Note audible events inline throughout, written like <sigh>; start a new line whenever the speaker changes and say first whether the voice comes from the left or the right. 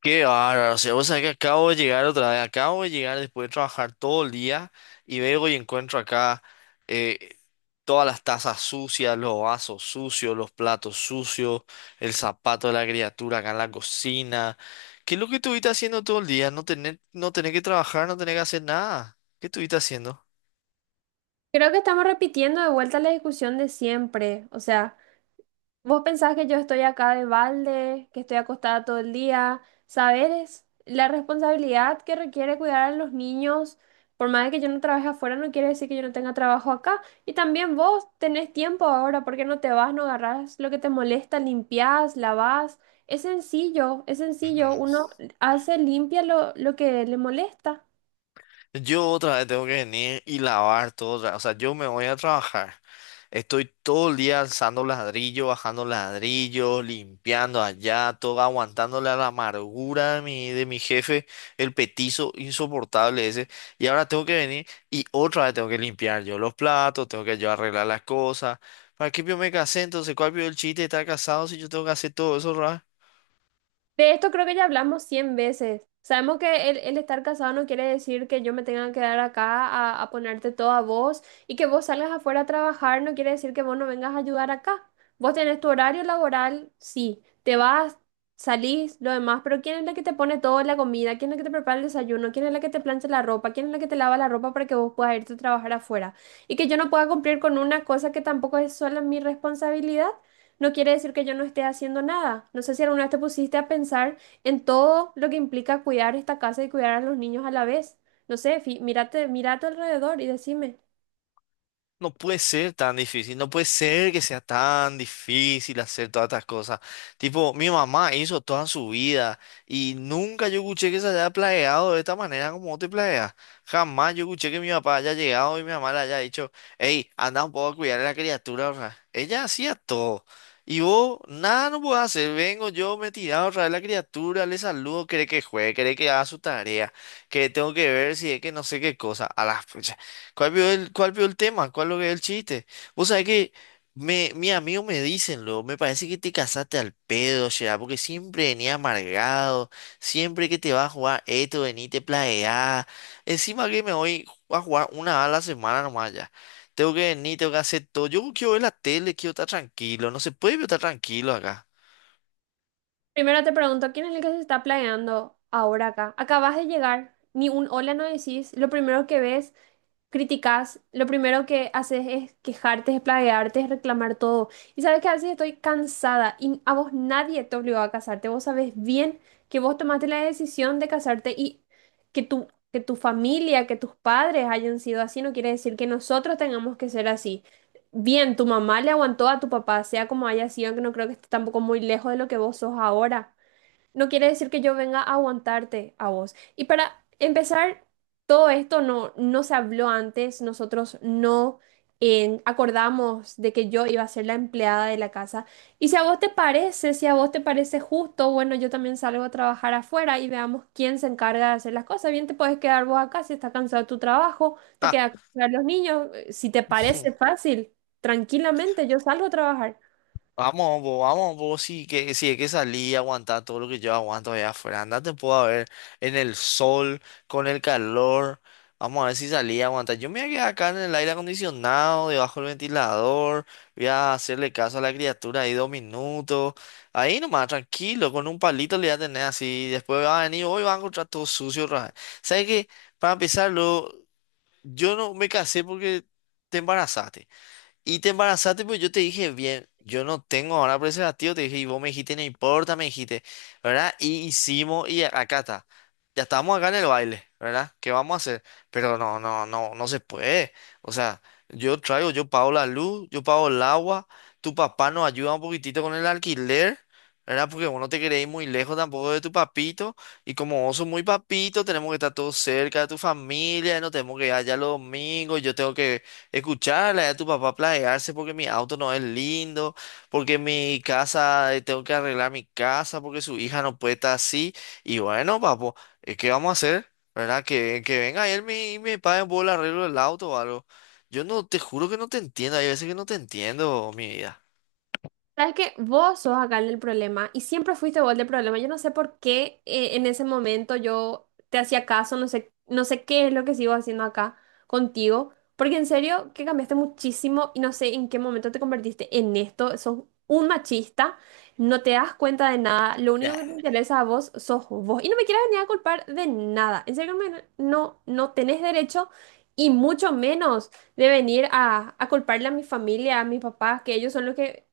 left: Qué bárbaro, o sea, vos sabés que acabo de llegar otra vez, acabo de llegar después de trabajar todo el día y veo y encuentro acá, eh, todas las tazas sucias, los vasos sucios, los platos sucios, el zapato de la criatura acá en la cocina. ¿Qué es lo que estuviste haciendo todo el día? No tener que trabajar, no tener que hacer nada. ¿Qué estuviste haciendo?
right: Creo que estamos repitiendo de vuelta la discusión de siempre. O sea, vos pensás que yo estoy acá de balde, que estoy acostada todo el día. Saber es la responsabilidad que requiere cuidar a los niños. Por más de que yo no trabaje afuera, no quiere decir que yo no tenga trabajo acá. Y también vos tenés tiempo ahora, ¿por qué no te vas, no agarrás lo que te molesta, limpiás, lavás? Es sencillo, es sencillo.
left: Ujú.
right: Uno hace, limpia lo que le molesta.
left: Yo otra vez tengo que venir y lavar todo otra vez. O sea, yo me voy a trabajar. Estoy todo el día alzando ladrillos, bajando ladrillos, limpiando allá, todo aguantándole a la amargura de mi jefe, el petizo insoportable ese. Y ahora tengo que venir y otra vez tengo que limpiar yo los platos, tengo que yo arreglar las cosas. ¿Para qué yo me casé entonces? ¿Cuál vio el chiste de estar casado si yo tengo que hacer todo eso?
right: De esto creo que ya hablamos 100 veces. Sabemos que el estar casado no quiere decir que yo me tenga que quedar acá a ponerte todo a vos y que vos salgas afuera a trabajar no quiere decir que vos no vengas a ayudar acá. Vos tenés tu horario laboral, sí, te vas, salís, lo demás, pero ¿quién es la que te pone toda la comida? ¿Quién es la que te prepara el desayuno? ¿Quién es la que te plancha la ropa? ¿Quién es la que te lava la ropa para que vos puedas irte a trabajar afuera? Y que yo no pueda cumplir con una cosa que tampoco es sola mi responsabilidad no quiere decir que yo no esté haciendo nada. No sé si alguna vez te pusiste a pensar en todo lo que implica cuidar esta casa y cuidar a los niños a la vez. No sé, mírate, mira a tu alrededor y decime.
left: No puede ser tan difícil, no puede ser que sea tan difícil hacer todas estas cosas. Tipo, mi mamá hizo toda su vida y nunca yo escuché que se haya planeado de esta manera como vos te planeas. Jamás yo escuché que mi papá haya llegado y mi mamá le haya dicho, hey, anda un poco a cuidar a la criatura. O sea, ella hacía todo. Y vos, nada no puedo hacer. Vengo yo, me he tirado a la criatura, le saludo, quiere que juegue, quiere que haga su tarea, que tengo que ver si es que no sé qué cosa. A la pucha. ¿Cuál vio el tema? ¿Cuál lo que es el chiste? Vos sabés que mi amigo me dicen, luego, me parece que te casaste al pedo, ya, porque siempre venía amargado, siempre que te vas a jugar esto, vení, te plagueás. Encima que me voy a jugar una vez a la semana nomás ya. Tengo que venir, tengo que hacer todo. Yo quiero ver la tele, quiero estar tranquilo, no se puede estar tranquilo acá.
right: Primero te pregunto, ¿quién es el que se está planeando ahora acá? Acabas de llegar, ni un hola no decís, lo primero que ves criticas, lo primero que haces es quejarte, es plaguearte, es reclamar todo. Y sabes que a veces estoy cansada y a vos nadie te obligó a casarte. Vos sabes bien que vos tomaste la decisión de casarte y que tu familia, que tus padres hayan sido así, no quiere decir que nosotros tengamos que ser así. Bien, tu mamá le aguantó a tu papá, sea como haya sido, que no creo que esté tampoco muy lejos de lo que vos sos ahora no quiere decir que yo venga a aguantarte a vos. Y para empezar, todo esto no se habló antes, nosotros no acordamos de que yo iba a ser la empleada de la casa. Y si a vos te parece, si a vos te parece justo, bueno, yo también salgo a trabajar afuera y veamos quién se encarga de hacer las cosas. Bien, te puedes quedar vos acá si estás cansado de tu trabajo, te quedas a cuidar los niños. Si te
left: <laughs>
right: parece
left: Ah.
right: fácil, tranquilamente yo salgo a trabajar.
left: Vamos, vos, si, que, si es que salí y aguantar todo lo que yo aguanto allá afuera. Andate, puedo a ver en el sol, con el calor. Vamos a ver si salí a aguantar. Yo me voy a quedar acá en el aire acondicionado, debajo del ventilador. Voy a hacerle caso a la criatura ahí 2 minutos. Ahí nomás, tranquilo, con un palito le voy a tener así. Después va a venir, hoy va a encontrar todo sucio otra vez. ¿Sabes qué? Para empezarlo, yo no me casé porque te embarazaste. Y te embarazaste, pues yo te dije, bien, yo no tengo ahora preservativo, te dije, y vos me dijiste, no importa, me dijiste, ¿verdad? Y hicimos, y acá está, ya estamos acá en el baile, ¿verdad? ¿Qué vamos a hacer? Pero no se puede. O sea, yo traigo, yo pago la luz, yo pago el agua, tu papá nos ayuda un poquitito con el alquiler, ¿verdad? Porque vos no te querés ir muy lejos tampoco de tu papito, y como vos sos muy papito, tenemos que estar todos cerca de tu familia, no tenemos que ir allá los domingos, yo tengo que escucharle a tu papá planearse porque mi auto no es lindo, porque mi casa, tengo que arreglar mi casa, porque su hija no puede estar así. Y bueno, papo, ¿qué vamos a hacer? ¿Verdad? Que venga él me- y me pague por el arreglo del auto o algo. Yo no, te juro que no te entiendo, hay veces que no te entiendo, mi vida.
right: Sabes que vos sos acá el del problema y siempre fuiste vos el del problema. Yo no sé por qué en ese momento yo te hacía caso, no sé, no sé qué es lo que sigo haciendo acá contigo, porque en serio que cambiaste muchísimo y no sé en qué momento te convertiste en esto. Sos un machista, no te das cuenta de nada, lo único que te interesa a vos sos vos y no me quieras venir a culpar de nada. En serio, no, no tenés derecho y mucho menos de venir a culparle a mi familia, a mis papás, que ellos son los que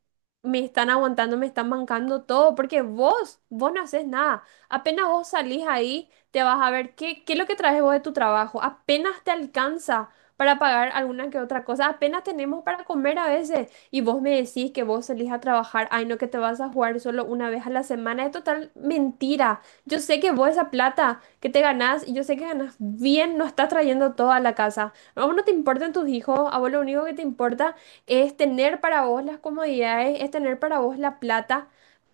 right: me están aguantando, me están bancando todo, porque vos no haces nada. Apenas vos salís ahí, te vas a ver qué es lo que traes vos de tu trabajo. Apenas te alcanza para pagar alguna que otra cosa. Apenas tenemos para comer a veces. Y vos me decís que vos salís a trabajar, ay no, que te vas a jugar solo una vez a la semana. Es total mentira. Yo sé que vos esa plata que te ganás, y yo sé que ganás bien, no estás trayendo todo a la casa. A vos no te importan tus hijos, a vos lo único que te importa es tener para vos las comodidades, es tener para vos la plata,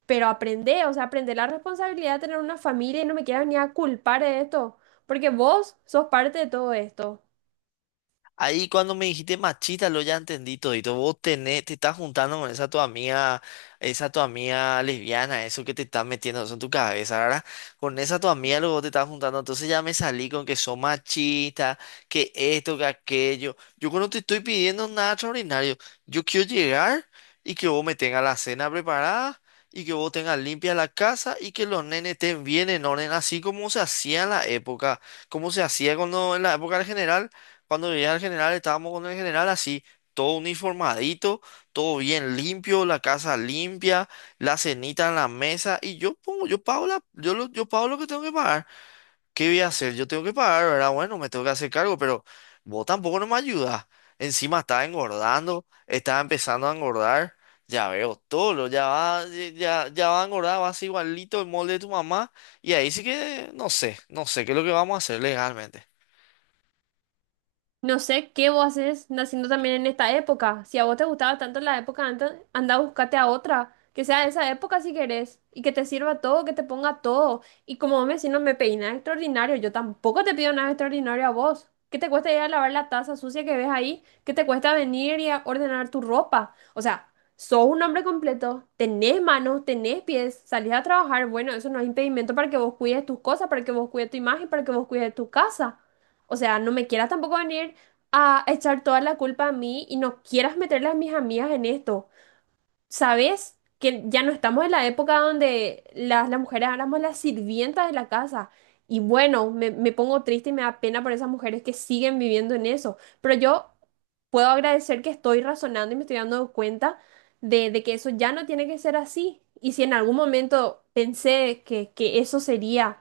right: pero aprende, o sea, aprende la responsabilidad de tener una familia y no me quieras ni a culpar de esto, porque vos sos parte de todo esto.
left: Ahí cuando me dijiste machista, lo ya entendí todito. Vos tenés, te estás juntando con esa tu amiga lesbiana, eso que te estás metiendo eso en tu cabeza, ¿verdad? Con esa tu amiga luego te estás juntando. Entonces ya me salí con que son machistas, que esto, que aquello. Yo no te estoy pidiendo nada extraordinario. Yo quiero llegar y que vos me tengas la cena preparada. Y que vos tengas limpia la casa y que los nenes estén bien en orden, así como se hacía en la época, como se hacía cuando en la época del general, cuando llegué al general, estábamos con el general así, todo uniformadito, todo bien limpio, la casa limpia, la cenita en la mesa, y yo pongo, yo pago la, yo lo, yo pago lo que tengo que pagar. ¿Qué voy a hacer? Yo tengo que pagar, ¿verdad? Bueno, me tengo que hacer cargo, pero vos tampoco no me ayudas. Encima estaba engordando, estaba empezando a engordar. Ya veo todo, lo- ya va, ya va a engordar, va a ser igualito el molde de tu mamá. Y ahí sí que no sé, no sé qué es lo que vamos a hacer legalmente.
right: No sé qué vos haces naciendo también en esta época. Si a vos te gustaba tanto la época antes, anda, a buscarte a otra. Que sea de esa época si querés. Y que te sirva todo, que te ponga todo. Y como vos me decís, no me pedís nada extraordinario. Yo tampoco te pido nada extraordinario a vos. ¿Qué te cuesta ir a lavar la taza sucia que ves ahí? ¿Qué te cuesta venir y a ordenar tu ropa? O sea, sos un hombre completo. Tenés manos, tenés pies. Salís a trabajar. Bueno, eso no es impedimento para que vos cuides tus cosas, para que vos cuides tu imagen, para que vos cuides tu casa. O sea, no me quieras tampoco venir a echar toda la culpa a mí y no quieras meterle a mis amigas en esto. ¿Sabes? Que ya no estamos en la época donde las mujeres éramos las sirvientas de la casa. Y bueno, me pongo triste y me da pena por esas mujeres que siguen viviendo en eso. Pero yo puedo agradecer que estoy razonando y me estoy dando cuenta de que eso ya no tiene que ser así. Y si en algún momento pensé que eso sería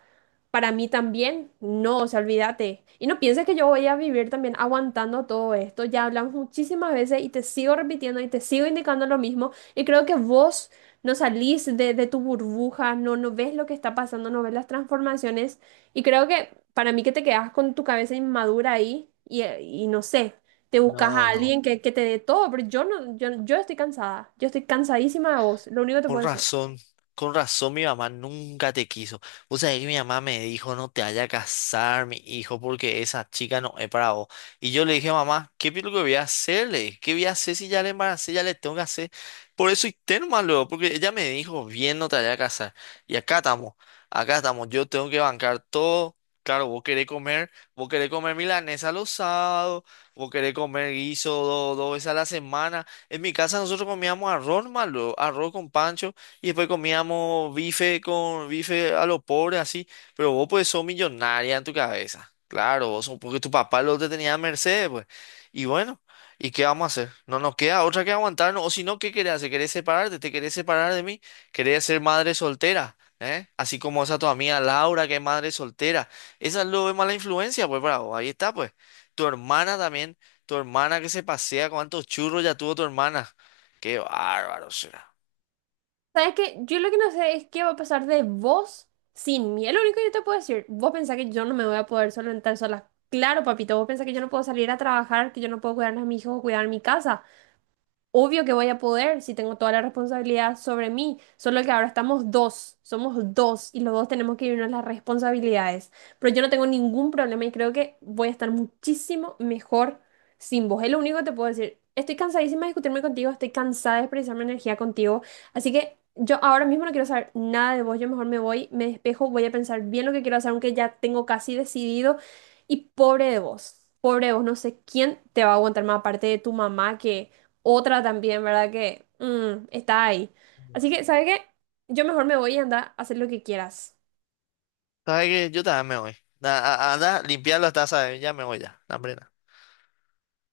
right: para mí también, no, o sea, olvídate. Y no pienses que yo voy a vivir también aguantando todo esto. Ya hablamos muchísimas veces y te sigo repitiendo y te sigo indicando lo mismo. Y creo que vos no salís de tu burbuja, no ves lo que está pasando, no ves las transformaciones. Y creo que para mí que te quedas con tu cabeza inmadura ahí y no sé, te buscas
left: No,
right: a
left: no.
right: alguien que te dé todo, pero yo no, yo estoy cansada, yo estoy cansadísima de vos, lo único que te
left: Con
right: puedo decir.
left: razón, con razón mi mamá nunca te quiso. O sea, que mi mamá me dijo, no te vayas a casar, mi hijo, porque esa chica no es para vos. Y yo le dije, mamá, ¿qué es lo que voy a hacerle? ¿Qué voy a hacer si ya le embaracé, ya le tengo que hacer? Por eso hice nomás luego, porque ella me dijo, bien, no te vayas a casar. Y acá estamos, yo tengo que bancar todo. Claro, vos querés comer milanesa los sábados, vos querés comer guiso do- 2 veces a la semana. En mi casa nosotros comíamos arroz malo, arroz con pancho, y después comíamos bife con bife a lo pobre, así. Pero vos pues sos millonaria en tu cabeza. Claro, vos sos- porque tu papá lo te tenía a merced, pues. Y bueno, ¿y qué vamos a hacer? No nos queda otra que aguantarnos. O si no, ¿qué querés hacer? ¿Querés separarte? ¿Te querés separar de mí? ¿Querés ser madre soltera? ¿Eh? Así como esa tu amiga Laura, que es madre soltera. Esa es lo de mala influencia, pues, bravo. Ahí está, pues. Tu hermana también. Tu hermana que se pasea, cuántos churros ya tuvo tu hermana. Qué bárbaro será.
right: ¿Sabes qué? Yo lo que no sé es qué va a pasar de vos sin mí. Es lo único que yo te puedo decir. Vos pensás que yo no me voy a poder solventar sola. Claro, papito, vos pensás que yo no puedo salir a trabajar, que yo no puedo cuidar a mis hijos o cuidar mi casa. Obvio que voy a poder si tengo toda la responsabilidad sobre mí, solo que ahora estamos dos, somos dos y los dos tenemos que irnos las responsabilidades. Pero yo no tengo ningún problema y creo que voy a estar muchísimo mejor sin vos. Es lo único que te puedo decir. Estoy cansadísima de discutirme contigo, estoy cansada de expresar mi energía contigo, así que yo ahora mismo no quiero saber nada de vos, yo mejor me voy, me despejo, voy a pensar bien lo que quiero hacer, aunque ya tengo casi decidido y pobre de vos, no sé quién te va a aguantar más aparte de tu mamá que otra también, ¿verdad? Que está ahí. Así que, ¿sabes qué? Yo mejor me voy y anda a hacer lo que quieras.
left: ¿Sabes qué? Yo también me voy. Na- a- Anda, limpiar las tazas, ya me voy ya. Hambre.